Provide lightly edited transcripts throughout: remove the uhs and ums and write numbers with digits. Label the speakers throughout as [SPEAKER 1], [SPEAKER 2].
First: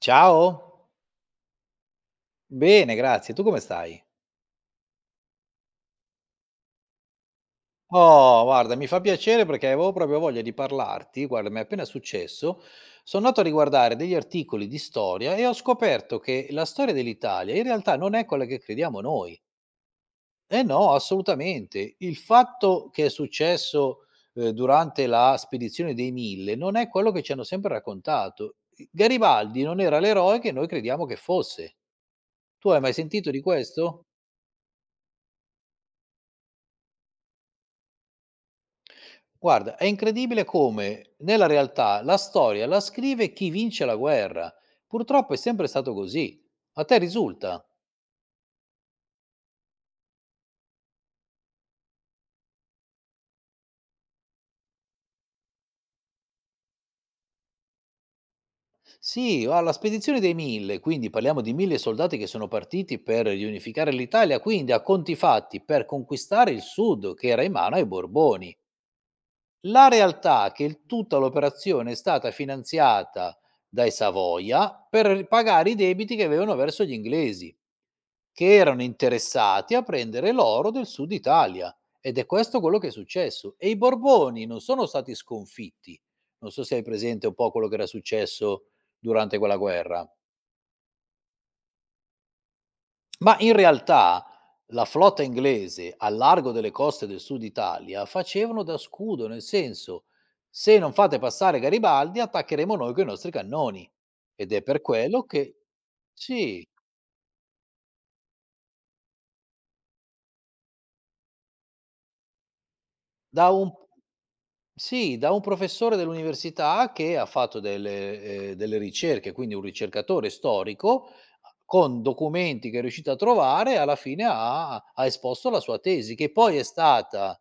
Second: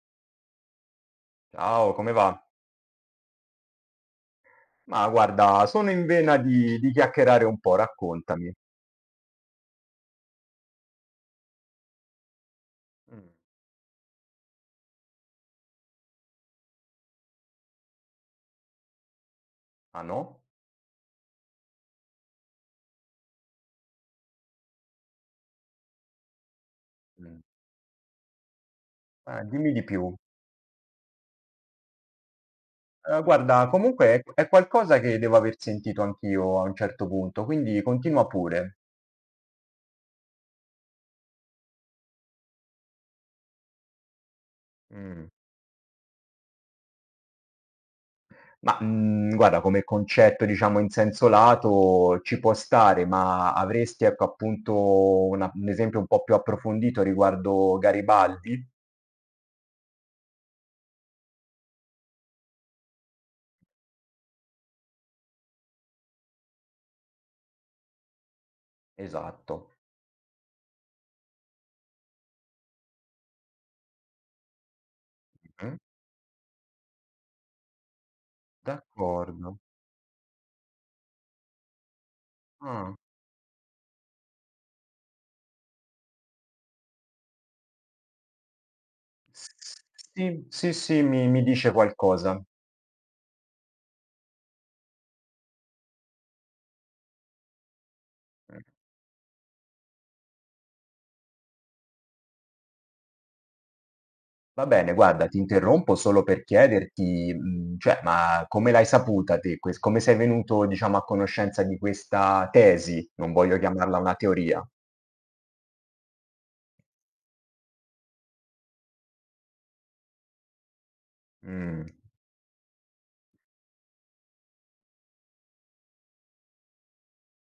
[SPEAKER 1] Ciao.
[SPEAKER 2] Ciao, come va?
[SPEAKER 1] Bene, grazie. Tu come stai?
[SPEAKER 2] Ma guarda, sono in vena di chiacchierare un po',
[SPEAKER 1] Oh,
[SPEAKER 2] raccontami.
[SPEAKER 1] guarda, mi fa piacere perché avevo proprio voglia di parlarti. Guarda, mi è appena successo. Sono
[SPEAKER 2] Mm.
[SPEAKER 1] andato a riguardare degli articoli di storia e ho scoperto che la storia dell'Italia in realtà non è quella che crediamo noi.
[SPEAKER 2] Ah no?
[SPEAKER 1] Eh no, assolutamente. Il fatto che è successo, durante la spedizione dei 1000 non è quello che ci
[SPEAKER 2] Mm.
[SPEAKER 1] hanno sempre raccontato. I Garibaldi
[SPEAKER 2] Dimmi
[SPEAKER 1] non
[SPEAKER 2] di
[SPEAKER 1] era
[SPEAKER 2] più.
[SPEAKER 1] l'eroe che noi crediamo che fosse. Tu hai mai sentito di
[SPEAKER 2] Guarda,
[SPEAKER 1] questo?
[SPEAKER 2] comunque è qualcosa che devo aver sentito anch'io a un certo punto, quindi continua pure.
[SPEAKER 1] Guarda, è incredibile come nella realtà la storia la scrive chi vince la guerra.
[SPEAKER 2] Mm.
[SPEAKER 1] Purtroppo è sempre stato così. A te risulta?
[SPEAKER 2] Ma guarda, come concetto, diciamo, in senso lato ci può stare, ma avresti, ecco, appunto un esempio un po' più approfondito riguardo Garibaldi?
[SPEAKER 1] Sì, alla spedizione dei mille, quindi parliamo di mille soldati che sono partiti per riunificare l'Italia, quindi a conti fatti per conquistare il sud che era in mano ai Borboni.
[SPEAKER 2] Esatto.
[SPEAKER 1] La realtà è che il tutta l'operazione è stata finanziata dai Savoia per r pagare i
[SPEAKER 2] Mm.
[SPEAKER 1] debiti che avevano verso gli inglesi, che erano
[SPEAKER 2] D'accordo.
[SPEAKER 1] interessati a prendere l'oro del Sud Italia, ed è questo quello che è
[SPEAKER 2] Ah.
[SPEAKER 1] successo. E i Borboni non sono stati sconfitti. Non so se hai presente un po' quello che era successo durante
[SPEAKER 2] S
[SPEAKER 1] quella guerra.
[SPEAKER 2] Sì, sì, sì, mi dice qualcosa.
[SPEAKER 1] Ma in realtà la flotta inglese al largo delle coste del sud Italia
[SPEAKER 2] Mh.
[SPEAKER 1] facevano da scudo, nel senso: "Se non fate passare Garibaldi attaccheremo noi coi nostri cannoni". Ed è
[SPEAKER 2] Va
[SPEAKER 1] per
[SPEAKER 2] bene,
[SPEAKER 1] quello
[SPEAKER 2] guarda, ti
[SPEAKER 1] che
[SPEAKER 2] interrompo solo per
[SPEAKER 1] sì,
[SPEAKER 2] chiederti, cioè, ma come l'hai saputa te ques come sei venuto, diciamo, a conoscenza di questa tesi? Non
[SPEAKER 1] da
[SPEAKER 2] voglio
[SPEAKER 1] un
[SPEAKER 2] chiamarla una teoria.
[SPEAKER 1] Sì, da un professore dell'università che ha fatto delle ricerche, quindi un ricercatore storico,
[SPEAKER 2] Mh.
[SPEAKER 1] con documenti che è riuscito a trovare, alla fine ha esposto la sua tesi, che poi è stata,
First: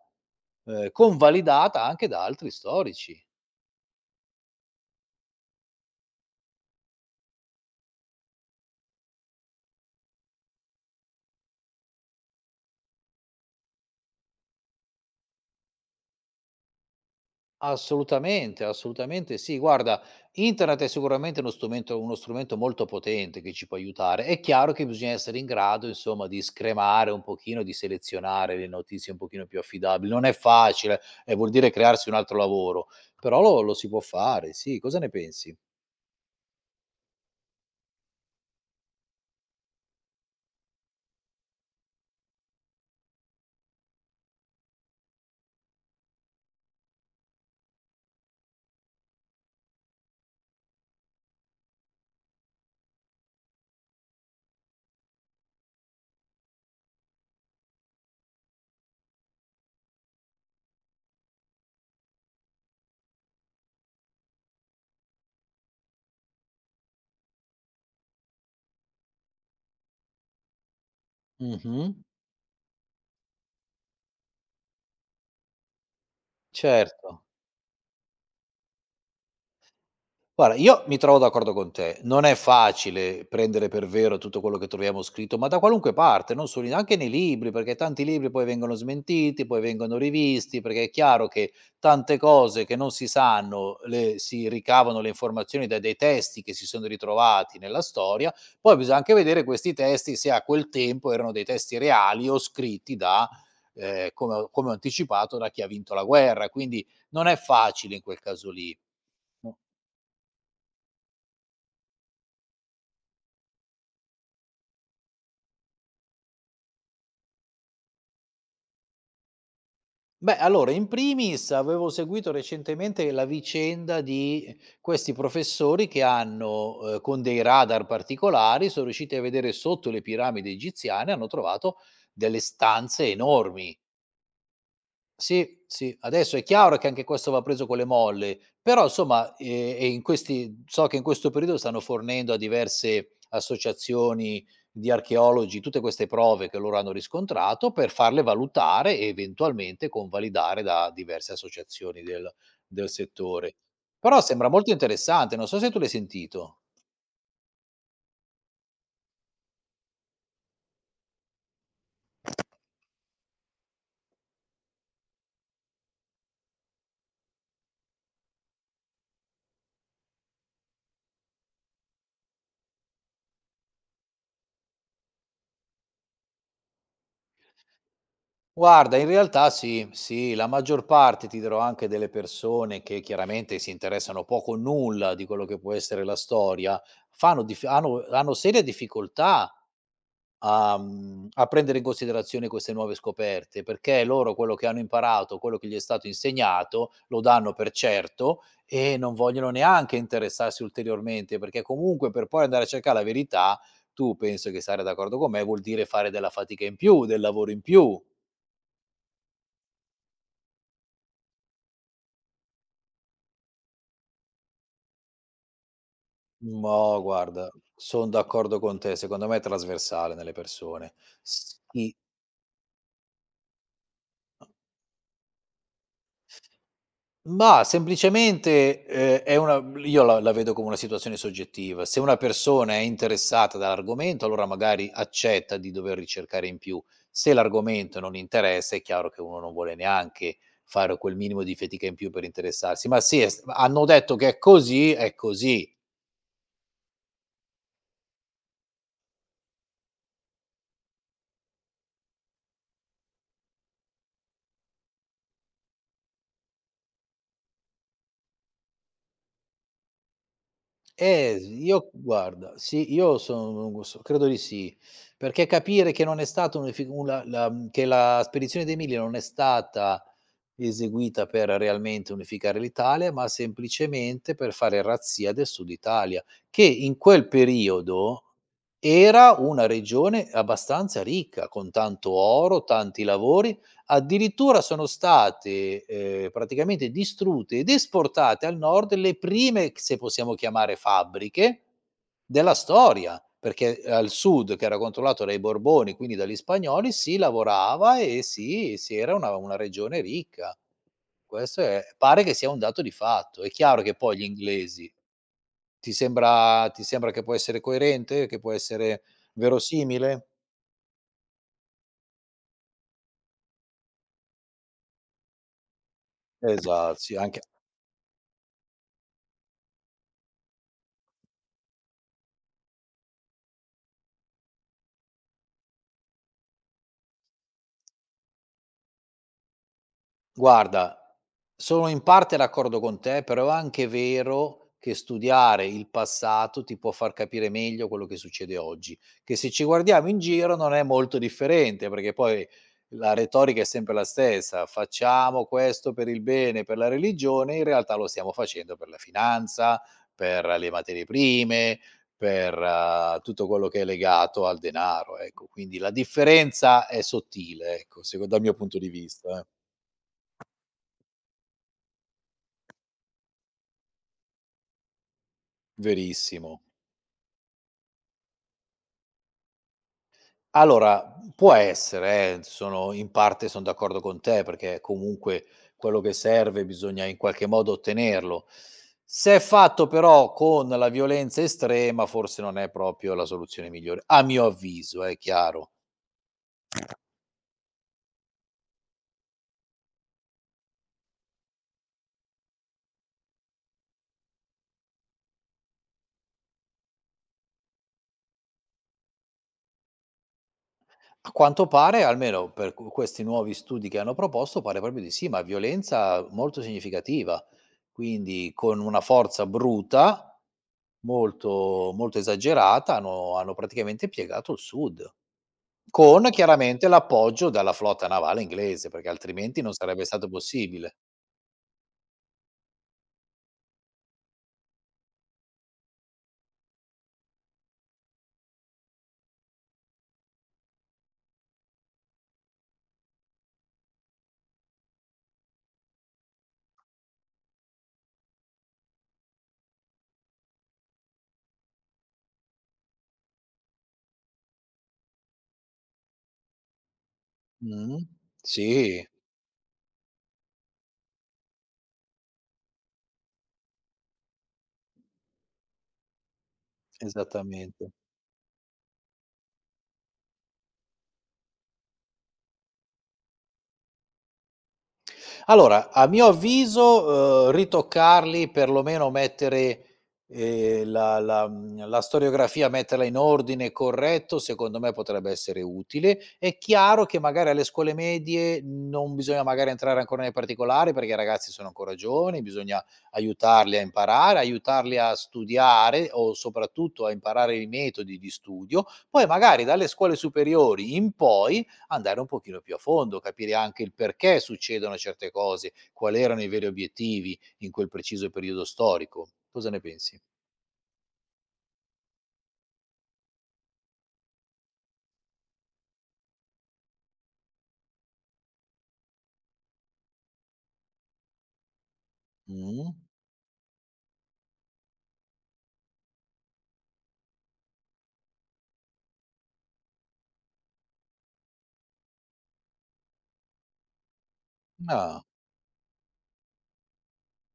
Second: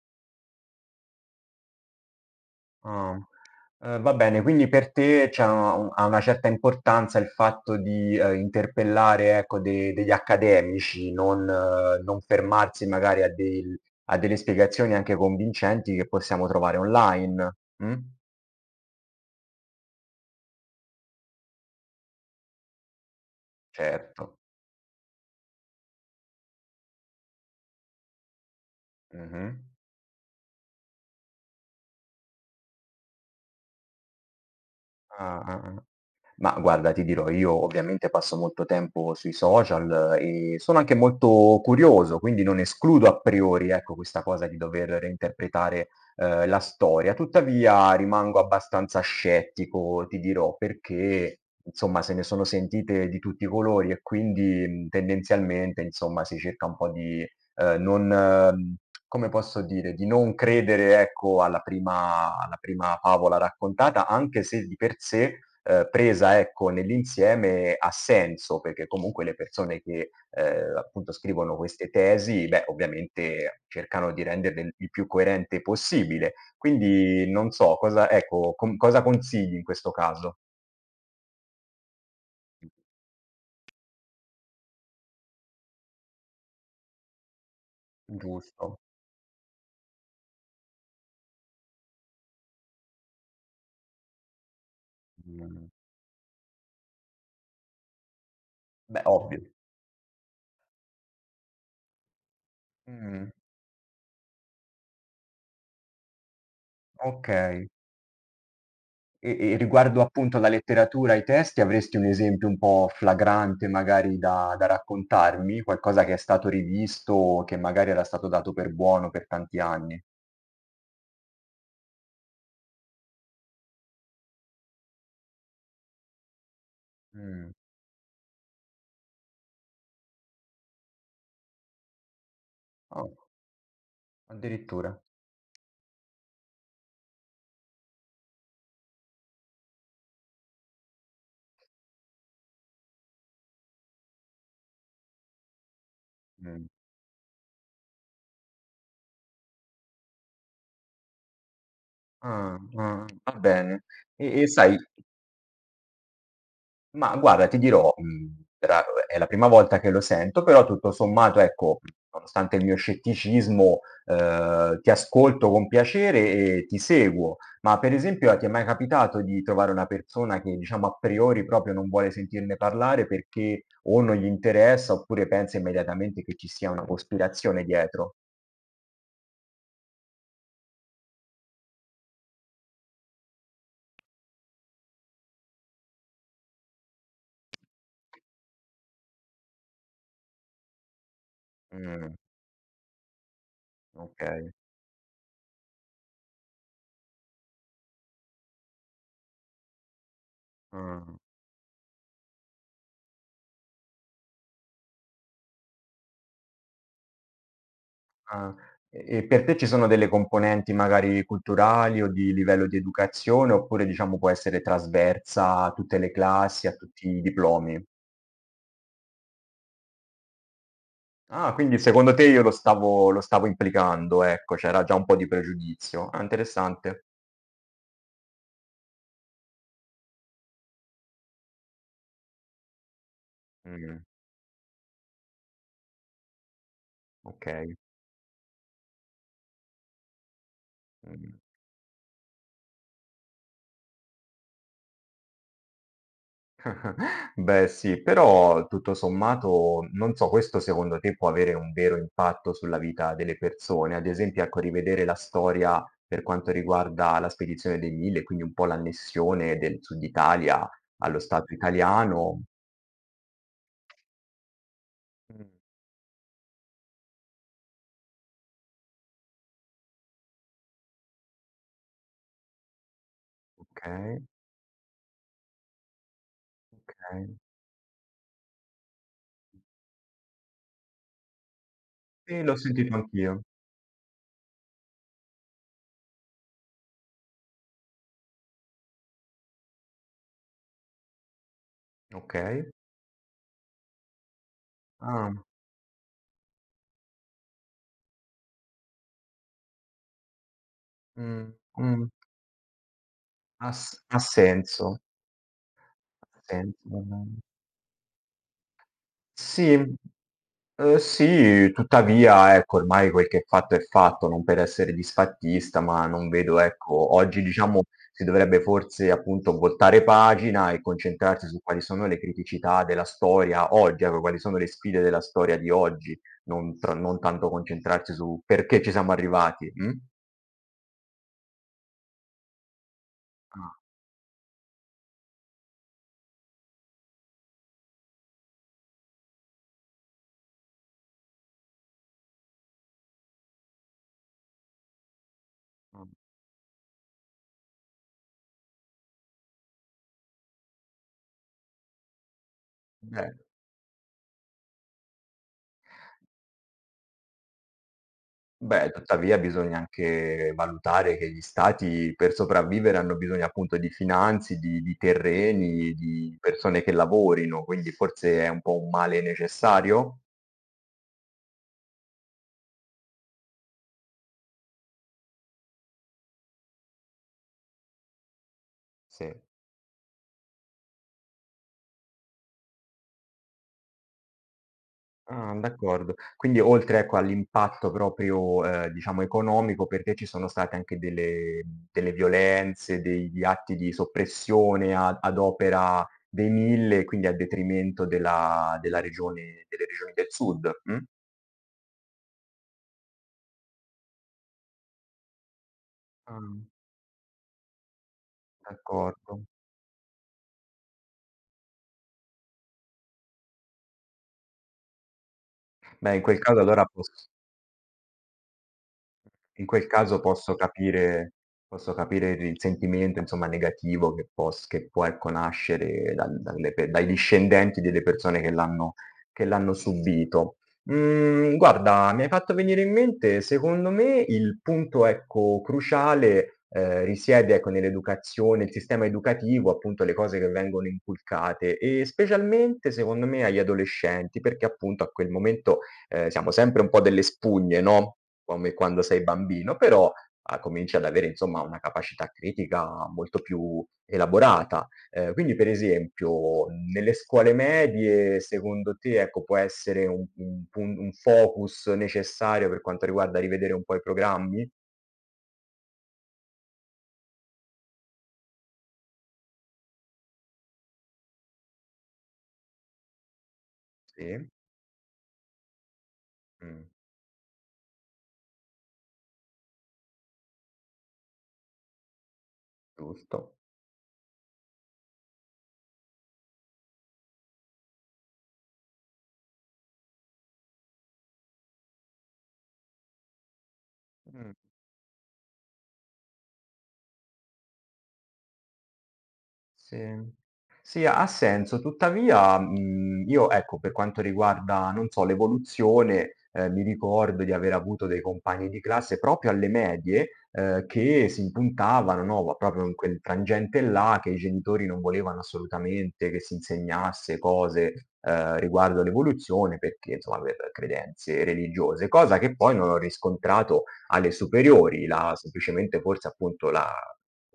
[SPEAKER 1] convalidata anche da altri
[SPEAKER 2] Ah.
[SPEAKER 1] storici.
[SPEAKER 2] Va bene, quindi per te c'ha un ha una certa importanza il fatto di, interpellare, ecco, de degli accademici, non fermarsi magari a delle spiegazioni anche convincenti che possiamo trovare online. Mh?
[SPEAKER 1] Assolutamente, assolutamente sì. Guarda, internet è sicuramente uno strumento molto potente che ci può aiutare.
[SPEAKER 2] Certo.
[SPEAKER 1] È chiaro che bisogna essere in grado, insomma, di scremare un pochino, di selezionare le notizie un pochino
[SPEAKER 2] Mh-mh.
[SPEAKER 1] più affidabili. Non è facile e vuol dire crearsi un altro lavoro, però lo si può fare, sì. Cosa ne
[SPEAKER 2] Ah,
[SPEAKER 1] pensi?
[SPEAKER 2] ah, ah. Ma guarda, ti dirò, io ovviamente passo molto tempo sui social e sono anche molto curioso, quindi non escludo a priori, ecco, questa cosa di dover reinterpretare, la storia. Tuttavia rimango abbastanza scettico, ti dirò, perché insomma se ne sono sentite di tutti i colori e quindi, tendenzialmente insomma si cerca un po' di non come posso dire, di non credere, ecco, alla prima favola raccontata, anche se di per sé, presa ecco nell'insieme ha senso, perché comunque le persone che, appunto scrivono queste
[SPEAKER 1] Mh-mh.
[SPEAKER 2] tesi, beh, ovviamente cercano di renderle il più coerente possibile.
[SPEAKER 1] Certo.
[SPEAKER 2] Quindi non so, cosa ecco, com cosa consigli in questo caso?
[SPEAKER 1] Guarda, io mi trovo d'accordo con te. Non è facile prendere per vero tutto quello che troviamo scritto, ma da qualunque parte, non solo anche nei libri, perché tanti libri poi
[SPEAKER 2] Giusto.
[SPEAKER 1] vengono smentiti, poi vengono rivisti, perché è chiaro che tante cose che non si sanno, si ricavano le informazioni
[SPEAKER 2] Mh.
[SPEAKER 1] da dei testi che si sono ritrovati nella storia, poi bisogna
[SPEAKER 2] Beh,
[SPEAKER 1] anche
[SPEAKER 2] ovvio.
[SPEAKER 1] vedere questi testi se a quel tempo erano dei testi reali o scritti da,
[SPEAKER 2] Mh.
[SPEAKER 1] come ho anticipato, da chi ha vinto la guerra, quindi non è
[SPEAKER 2] Okay.
[SPEAKER 1] facile in quel caso lì.
[SPEAKER 2] E
[SPEAKER 1] No.
[SPEAKER 2] e riguardo appunto alla letteratura, ai testi, avresti un esempio un po' flagrante magari da raccontarmi? Qualcosa che è stato rivisto o che magari era stato dato per buono per tanti anni?
[SPEAKER 1] Beh, allora in primis avevo seguito recentemente la vicenda di questi professori che con dei
[SPEAKER 2] Mh,
[SPEAKER 1] radar particolari, sono riusciti a vedere sotto le piramidi egiziane, hanno trovato delle stanze
[SPEAKER 2] ah,
[SPEAKER 1] enormi,
[SPEAKER 2] addirittura.
[SPEAKER 1] sì, sì, adesso è chiaro che anche questo va preso con le molle, però insomma, e in questi so che in questo periodo stanno fornendo a diverse associazioni di archeologi tutte queste prove che
[SPEAKER 2] Mh.
[SPEAKER 1] loro hanno riscontrato per farle valutare e eventualmente convalidare da diverse associazioni del
[SPEAKER 2] Ah,
[SPEAKER 1] del
[SPEAKER 2] ah, va
[SPEAKER 1] settore.
[SPEAKER 2] bene.
[SPEAKER 1] Però
[SPEAKER 2] E
[SPEAKER 1] sembra molto
[SPEAKER 2] sai
[SPEAKER 1] interessante, non so se tu l'hai sentito.
[SPEAKER 2] Ma guarda, ti dirò, era è la prima volta che lo sento, però tutto sommato, ecco, nonostante il mio scetticismo, ti ascolto con piacere e ti seguo. Ma per esempio, a ti è mai capitato di trovare una persona che, diciamo, a priori proprio non vuole sentirne parlare perché o non gli interessa oppure pensa immediatamente che ci sia una cospirazione dietro?
[SPEAKER 1] Guarda, in realtà sì, sì, la maggior parte ti dirò anche delle persone che chiaramente si interessano poco o nulla di quello che può essere la storia, fanno dif hanno hanno serie difficoltà a prendere in
[SPEAKER 2] Mh,
[SPEAKER 1] considerazione queste nuove scoperte, perché loro
[SPEAKER 2] okay.
[SPEAKER 1] quello che hanno imparato, quello che gli è stato insegnato, lo danno per certo e non vogliono neanche interessarsi
[SPEAKER 2] Mh.
[SPEAKER 1] ulteriormente, perché comunque per poi andare a cercare la verità, tu penso che sarai d'accordo con me, vuol dire fare della fatica in più, del lavoro in più.
[SPEAKER 2] Ah, e per te ci sono delle componenti magari culturali o di livello di educazione, oppure diciamo può essere trasversa a tutte le classi, a
[SPEAKER 1] No,
[SPEAKER 2] tutti i
[SPEAKER 1] guarda,
[SPEAKER 2] diplomi?
[SPEAKER 1] son d'accordo con te. Secondo me è trasversale nelle persone.
[SPEAKER 2] Ah, quindi
[SPEAKER 1] Sì,
[SPEAKER 2] secondo te io lo stavo implicando, ecco, c'era già un po' di pregiudizio. Ah, interessante.
[SPEAKER 1] ma semplicemente, è una io la la vedo come una situazione soggettiva. Se una persona è interessata
[SPEAKER 2] Mh,
[SPEAKER 1] dall'argomento, allora magari accetta di dover ricercare in più. Se
[SPEAKER 2] okay.
[SPEAKER 1] l'argomento non interessa, è chiaro che uno non vuole neanche fare quel
[SPEAKER 2] Mh.
[SPEAKER 1] minimo di fatica in più per interessarsi. Ma sì, è s hanno detto che è così, è così.
[SPEAKER 2] Beh, sì, però tutto sommato non so, questo secondo te può avere un vero impatto sulla vita delle persone? Ad esempio, ecco, rivedere la storia per quanto riguarda la spedizione dei 1000, quindi un po' l'annessione del Sud Italia allo
[SPEAKER 1] S
[SPEAKER 2] Stato
[SPEAKER 1] io
[SPEAKER 2] italiano.
[SPEAKER 1] guarda, sì, io sono so credo di sì,
[SPEAKER 2] Mh.
[SPEAKER 1] perché capire che non è stato un, effi- una figu la la mhmm, che la spedizione dei Mille non è stata eseguita per realmente unificare l'Italia, ma
[SPEAKER 2] Okay,
[SPEAKER 1] semplicemente per fare razzia del Sud Italia, che in quel
[SPEAKER 2] okay.
[SPEAKER 1] periodo era una regione abbastanza ricca, con tanto
[SPEAKER 2] Sì, l'ho
[SPEAKER 1] oro,
[SPEAKER 2] sentito
[SPEAKER 1] tanti
[SPEAKER 2] anch'io.
[SPEAKER 1] lavori. Addirittura sono state, praticamente distrutte ed esportate al nord le prime, se possiamo chiamare fabbriche, della
[SPEAKER 2] Okay.
[SPEAKER 1] storia, perché al sud che era controllato
[SPEAKER 2] Ah,
[SPEAKER 1] dai Borboni, quindi dagli spagnoli, si lavorava e si era una regione ricca.
[SPEAKER 2] mh,
[SPEAKER 1] Questo è
[SPEAKER 2] mh,
[SPEAKER 1] Pare che sia un dato di fatto. È chiaro che poi
[SPEAKER 2] ha
[SPEAKER 1] gli
[SPEAKER 2] senso,
[SPEAKER 1] inglesi
[SPEAKER 2] ha
[SPEAKER 1] ti
[SPEAKER 2] senso.
[SPEAKER 1] sembra che può essere coerente, che può essere
[SPEAKER 2] Sì.
[SPEAKER 1] verosimile?
[SPEAKER 2] Sì, tuttavia ecco, ormai quel che è fatto, non per essere disfattista, ma non vedo
[SPEAKER 1] Esa
[SPEAKER 2] ecco,
[SPEAKER 1] sì, anche.
[SPEAKER 2] oggi diciamo si dovrebbe forse appunto voltare pagina e concentrarsi su quali sono le criticità della storia oggi, ecco, quali sono le sfide della storia di oggi, non tanto concentrarsi su perché ci siamo arrivati, mh?
[SPEAKER 1] Guarda, sono in parte d'accordo con te, però è
[SPEAKER 2] Ah,
[SPEAKER 1] anche vero che studiare il passato ti può far capire meglio quello che succede oggi, che se ci guardiamo in giro non è molto differente, perché poi la retorica è sempre la stessa, facciamo questo per
[SPEAKER 2] mh.
[SPEAKER 1] il bene, per la religione, in realtà lo stiamo facendo per la finanza, per le materie prime, per
[SPEAKER 2] Eh.
[SPEAKER 1] tutto quello che è legato al denaro, ecco, quindi la differenza è sottile, ecco, dal mio punto di
[SPEAKER 2] Beh, tuttavia
[SPEAKER 1] vista.
[SPEAKER 2] bisogna anche valutare che gli stati per sopravvivere hanno bisogno appunto di terreni, di
[SPEAKER 1] Verissimo.
[SPEAKER 2] persone che lavorino, quindi forse è un po' un male necessario?
[SPEAKER 1] Allora, può essere, sono in parte son d'accordo con te, perché comunque quello che serve bisogna in qualche modo ottenerlo.
[SPEAKER 2] Sì.
[SPEAKER 1] Se è fatto però con la violenza estrema, forse non è proprio la soluzione migliore, a mio avviso,
[SPEAKER 2] Ah,
[SPEAKER 1] chiaro.
[SPEAKER 2] d'accordo. Quindi oltre, ecco, all'impatto proprio, diciamo economico, per te ci sono state anche delle violenze, degli atti di soppressione a ad opera dei 1000, quindi a detrimento della della regione delle regioni del sud, mh?
[SPEAKER 1] A quanto pare, almeno per q questi nuovi studi che hanno proposto, pare proprio di sì, ma violenza molto
[SPEAKER 2] Ah.
[SPEAKER 1] significativa. Quindi con una
[SPEAKER 2] D'accordo.
[SPEAKER 1] forza bruta, molto, molto esagerata, hanno praticamente piegato il sud,
[SPEAKER 2] Beh, in
[SPEAKER 1] con
[SPEAKER 2] quel caso allora
[SPEAKER 1] chiaramente
[SPEAKER 2] pos
[SPEAKER 1] l'appoggio dalla flotta navale inglese, perché altrimenti
[SPEAKER 2] in
[SPEAKER 1] non
[SPEAKER 2] quel
[SPEAKER 1] sarebbe
[SPEAKER 2] caso
[SPEAKER 1] stato
[SPEAKER 2] posso
[SPEAKER 1] possibile.
[SPEAKER 2] capire posso capire il sentimento, insomma, negativo che può, ecco, nascere dal dalle pe dai discendenti delle persone che l'hanno subito. Guarda, mi hai fatto venire in mente, secondo me, il punto, ecco, cruciale, risiede, ecco, nell'educazione, il sistema educativo, appunto, le cose che vengono inculcate e specialmente, secondo me, agli adolescenti, perché appunto a quel momento, siamo sempre un po' delle spugne,
[SPEAKER 1] Mh-mh.
[SPEAKER 2] no? Come quando
[SPEAKER 1] Sì,
[SPEAKER 2] sei bambino, però, cominci ad avere insomma una capacità critica molto più elaborata. Quindi per esempio nelle scuole
[SPEAKER 1] esattamente.
[SPEAKER 2] medie secondo te, ecco, può essere un focus necessario per quanto riguarda rivedere un po' i programmi?
[SPEAKER 1] Allora, a mio avviso, ritoccarli, perlomeno mettere, la storiografia, metterla in ordine corretto,
[SPEAKER 2] Sì,
[SPEAKER 1] secondo me potrebbe essere utile. È
[SPEAKER 2] mh,
[SPEAKER 1] chiaro che magari alle scuole medie non bisogna magari entrare ancora nei particolari, perché i ragazzi sono ancora giovani, bisogna
[SPEAKER 2] giusto.
[SPEAKER 1] aiutarli a imparare, aiutarli a studiare o soprattutto a imparare i metodi di studio. Poi magari dalle scuole superiori in poi andare un pochino più a fondo, capire anche il perché
[SPEAKER 2] Mh.
[SPEAKER 1] succedono certe cose, quali erano i veri obiettivi in quel preciso periodo storico. Cosa ne pensi?
[SPEAKER 2] Sì. Sì, ha senso. Tuttavia, io ecco, per quanto riguarda, non so, l'evoluzione, mi ricordo di aver avuto dei compagni di classe proprio alle medie, che si impuntavano, no, ma proprio
[SPEAKER 1] Mh.
[SPEAKER 2] in quel frangente là che i genitori non volevano assolutamente che si insegnasse cose, riguardo l'evoluzione perché, insomma, per credenze religiose, cosa che poi non ho riscontrato alle superiori.
[SPEAKER 1] Ah,
[SPEAKER 2] La semplicemente forse appunto la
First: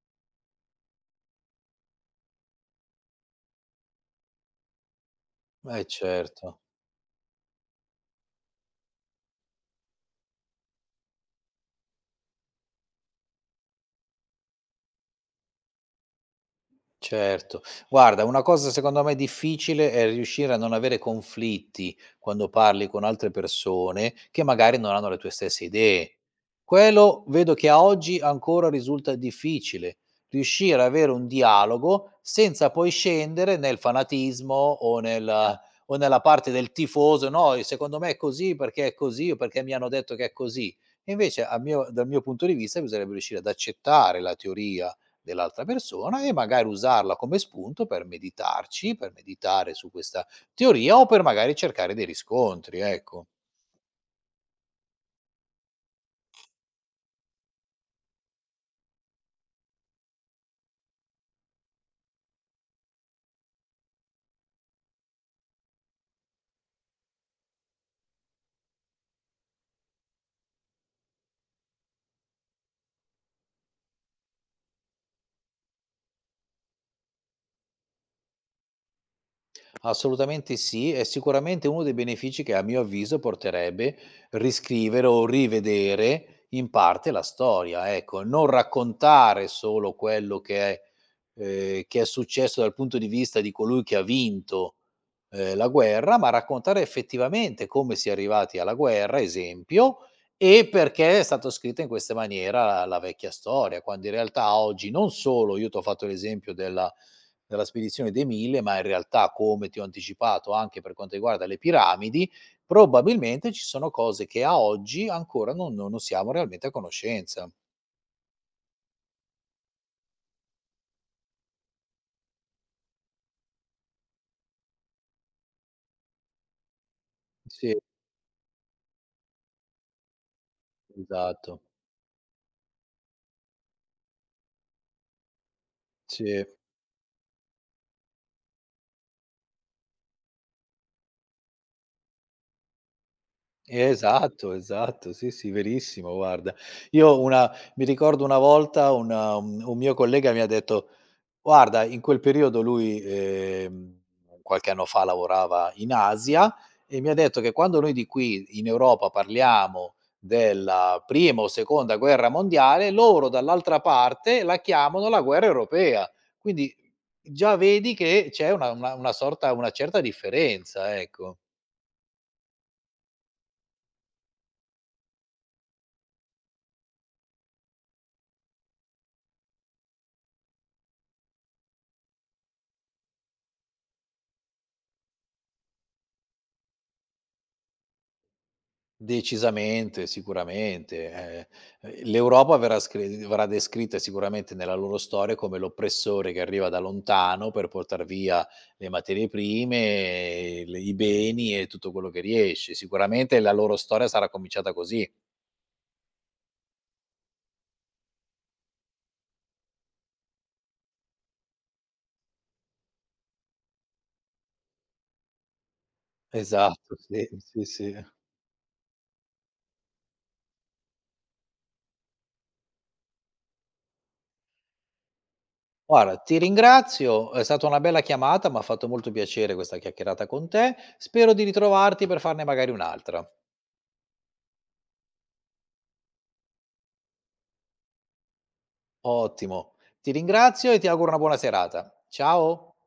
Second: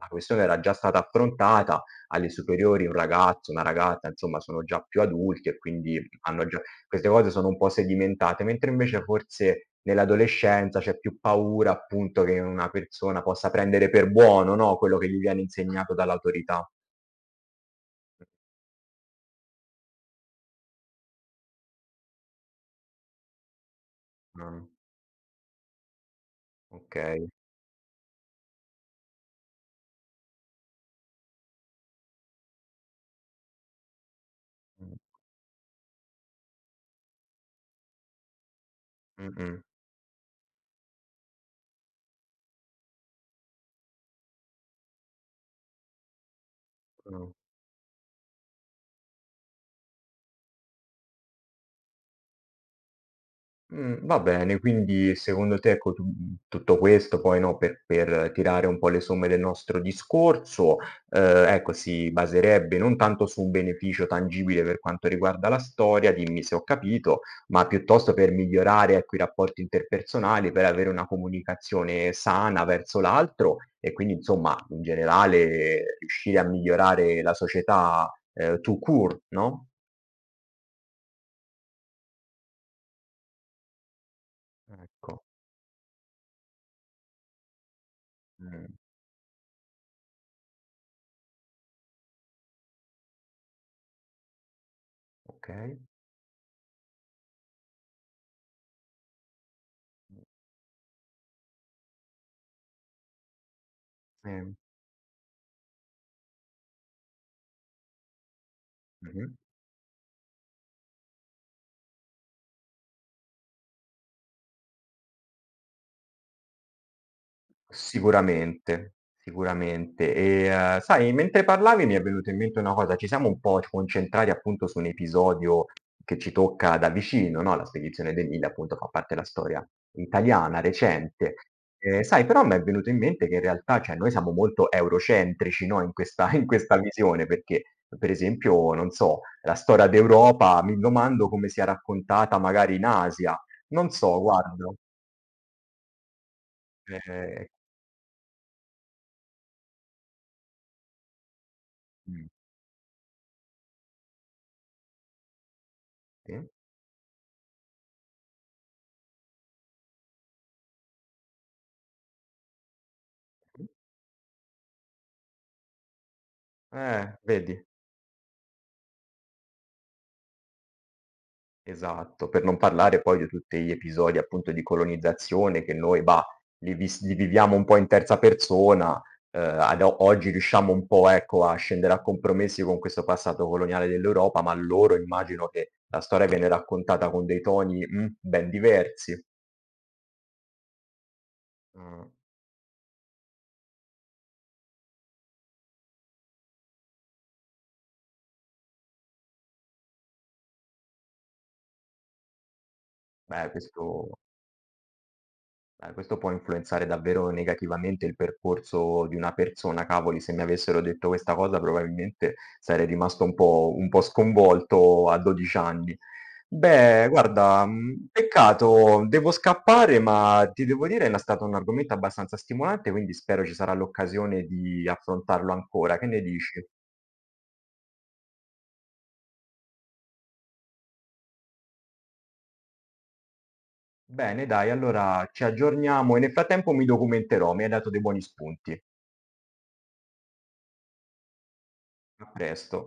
[SPEAKER 2] la questione era già stata affrontata alle superiori, un ragazzo, una ragazza, insomma, sono già più adulti e
[SPEAKER 1] eh
[SPEAKER 2] quindi hanno
[SPEAKER 1] certo.
[SPEAKER 2] già queste cose, sono un po' sedimentate, mentre invece forse nell'adolescenza c'è più paura, appunto, che una persona possa prendere per buono, no, quello che gli viene insegnato dall'autorità.
[SPEAKER 1] Certo. Guarda, una cosa secondo me difficile è riuscire a non avere conflitti quando parli con altre persone che
[SPEAKER 2] Mh,
[SPEAKER 1] magari non hanno le tue stesse idee. Quello
[SPEAKER 2] okay.
[SPEAKER 1] vedo che a oggi ancora risulta difficile, riuscire ad avere un dialogo senza poi scendere nel fanatismo
[SPEAKER 2] Mh,
[SPEAKER 1] o nella parte del tifoso, no, e secondo me è così perché è così o
[SPEAKER 2] mh-mh,
[SPEAKER 1] perché mi hanno detto che è così. Invece, dal mio punto di vista, bisognerebbe riuscire ad accettare la teoria dell'altra persona e magari usarla
[SPEAKER 2] mh.
[SPEAKER 1] come spunto per meditarci, per meditare su questa teoria o per magari cercare dei riscontri, ecco.
[SPEAKER 2] Va bene, quindi secondo te, ecco, tutto questo poi, no, per tirare un po' le somme del nostro discorso, ecco, si baserebbe non tanto su un beneficio tangibile per quanto riguarda la storia, dimmi se ho capito, ma piuttosto per migliorare, ecco, i rapporti interpersonali, per avere una comunicazione sana verso l'altro e quindi insomma, in generale, riuscire a migliorare la società, tout court, no?
[SPEAKER 1] Assolutamente sì, è sicuramente uno dei benefici che a mio avviso porterebbe riscrivere
[SPEAKER 2] Ecco.
[SPEAKER 1] o rivedere in parte la storia, ecco, non
[SPEAKER 2] Mh,
[SPEAKER 1] raccontare solo quello che è successo dal punto di vista di colui che ha vinto, la
[SPEAKER 2] okay.
[SPEAKER 1] guerra, ma raccontare effettivamente come si è arrivati alla guerra, esempio,
[SPEAKER 2] Mh,
[SPEAKER 1] e perché è stato scritta in questa maniera la vecchia storia, quando in
[SPEAKER 2] sì.
[SPEAKER 1] realtà oggi non solo io t'ho fatto l'esempio della spedizione dei 1000, ma in realtà,
[SPEAKER 2] Mh-mh.
[SPEAKER 1] come ti ho anticipato anche per quanto riguarda le piramidi, probabilmente ci sono cose che a oggi ancora non siamo realmente a conoscenza.
[SPEAKER 2] Sicuramente, sicuramente. E, sai, mentre parlavi mi è venuta in mente una cosa: ci siamo un po' concentrati appunto su un episodio che ci tocca da vicino, no, la
[SPEAKER 1] Sì,
[SPEAKER 2] spedizione dell'Ile appunto fa parte della storia italiana recente.
[SPEAKER 1] esatto.
[SPEAKER 2] Sai, però m'è venuto in mente che in realtà, cioè, noi siamo molto eurocentrici, no, in questa
[SPEAKER 1] Sì.
[SPEAKER 2] in questa visione, perché per esempio, non so, la storia d'Europa mi domando come sia raccontata magari in Asia. Non so,
[SPEAKER 1] Esatto,
[SPEAKER 2] guarda.
[SPEAKER 1] esatto, sì, sì, verissimo, guarda. Io
[SPEAKER 2] Ehm,
[SPEAKER 1] una Mi ricordo una volta un mio collega mi ha detto: "Guarda, in quel
[SPEAKER 2] mh,
[SPEAKER 1] periodo" lui, qualche anno fa lavorava in
[SPEAKER 2] sì.
[SPEAKER 1] Asia, e mi ha detto che quando noi di qui in Europa parliamo della prima o seconda guerra mondiale, loro dall'altra parte la chiamano la guerra europea. Quindi già
[SPEAKER 2] Vedi?
[SPEAKER 1] vedi che c'è una certa differenza, ecco.
[SPEAKER 2] Esatto, per non parlare poi di tutti gli episodi appunto di colonizzazione che noi, bah, li viviamo un po' in terza persona, ad o oggi riusciamo un po', ecco, a scendere a compromessi con questo passato coloniale dell'Europa, ma loro immagino che la storia viene raccontata con dei toni, ben diversi.
[SPEAKER 1] Decisamente, sicuramente.
[SPEAKER 2] Mh,
[SPEAKER 1] L'Europa verrà descritta sicuramente nella loro storia come l'oppressore che arriva da lontano per portar via le materie prime, le i beni e tutto quello che riesce. Sicuramente la
[SPEAKER 2] beh
[SPEAKER 1] loro storia
[SPEAKER 2] questo
[SPEAKER 1] sarà cominciata così.
[SPEAKER 2] questo può influenzare davvero negativamente il percorso di una persona. Cavoli, se mi avessero detto questa cosa probabilmente sarei rimasto un po' sconvolto a 12 anni.
[SPEAKER 1] Esatto,
[SPEAKER 2] Beh,
[SPEAKER 1] sì, sì,
[SPEAKER 2] guarda,
[SPEAKER 1] sì.
[SPEAKER 2] peccato, devo scappare, ma ti devo dire era stato un argomento abbastanza stimolante, quindi spero ci sarà l'occasione di affrontarlo ancora. Che
[SPEAKER 1] Guarda,
[SPEAKER 2] ne
[SPEAKER 1] ti
[SPEAKER 2] dici?
[SPEAKER 1] ringrazio, è stata una bella chiamata, m'ha fatto molto piacere questa chiacchierata con te. Spero di ritrovarti per farne magari un'altra.
[SPEAKER 2] Bene dai, allora ci aggiorniamo e nel frattempo mi documenterò, mi hai dato dei buoni spunti.
[SPEAKER 1] Ottimo. Ti ringrazio e ti auguro una buona serata.
[SPEAKER 2] A
[SPEAKER 1] Ciao.
[SPEAKER 2] presto.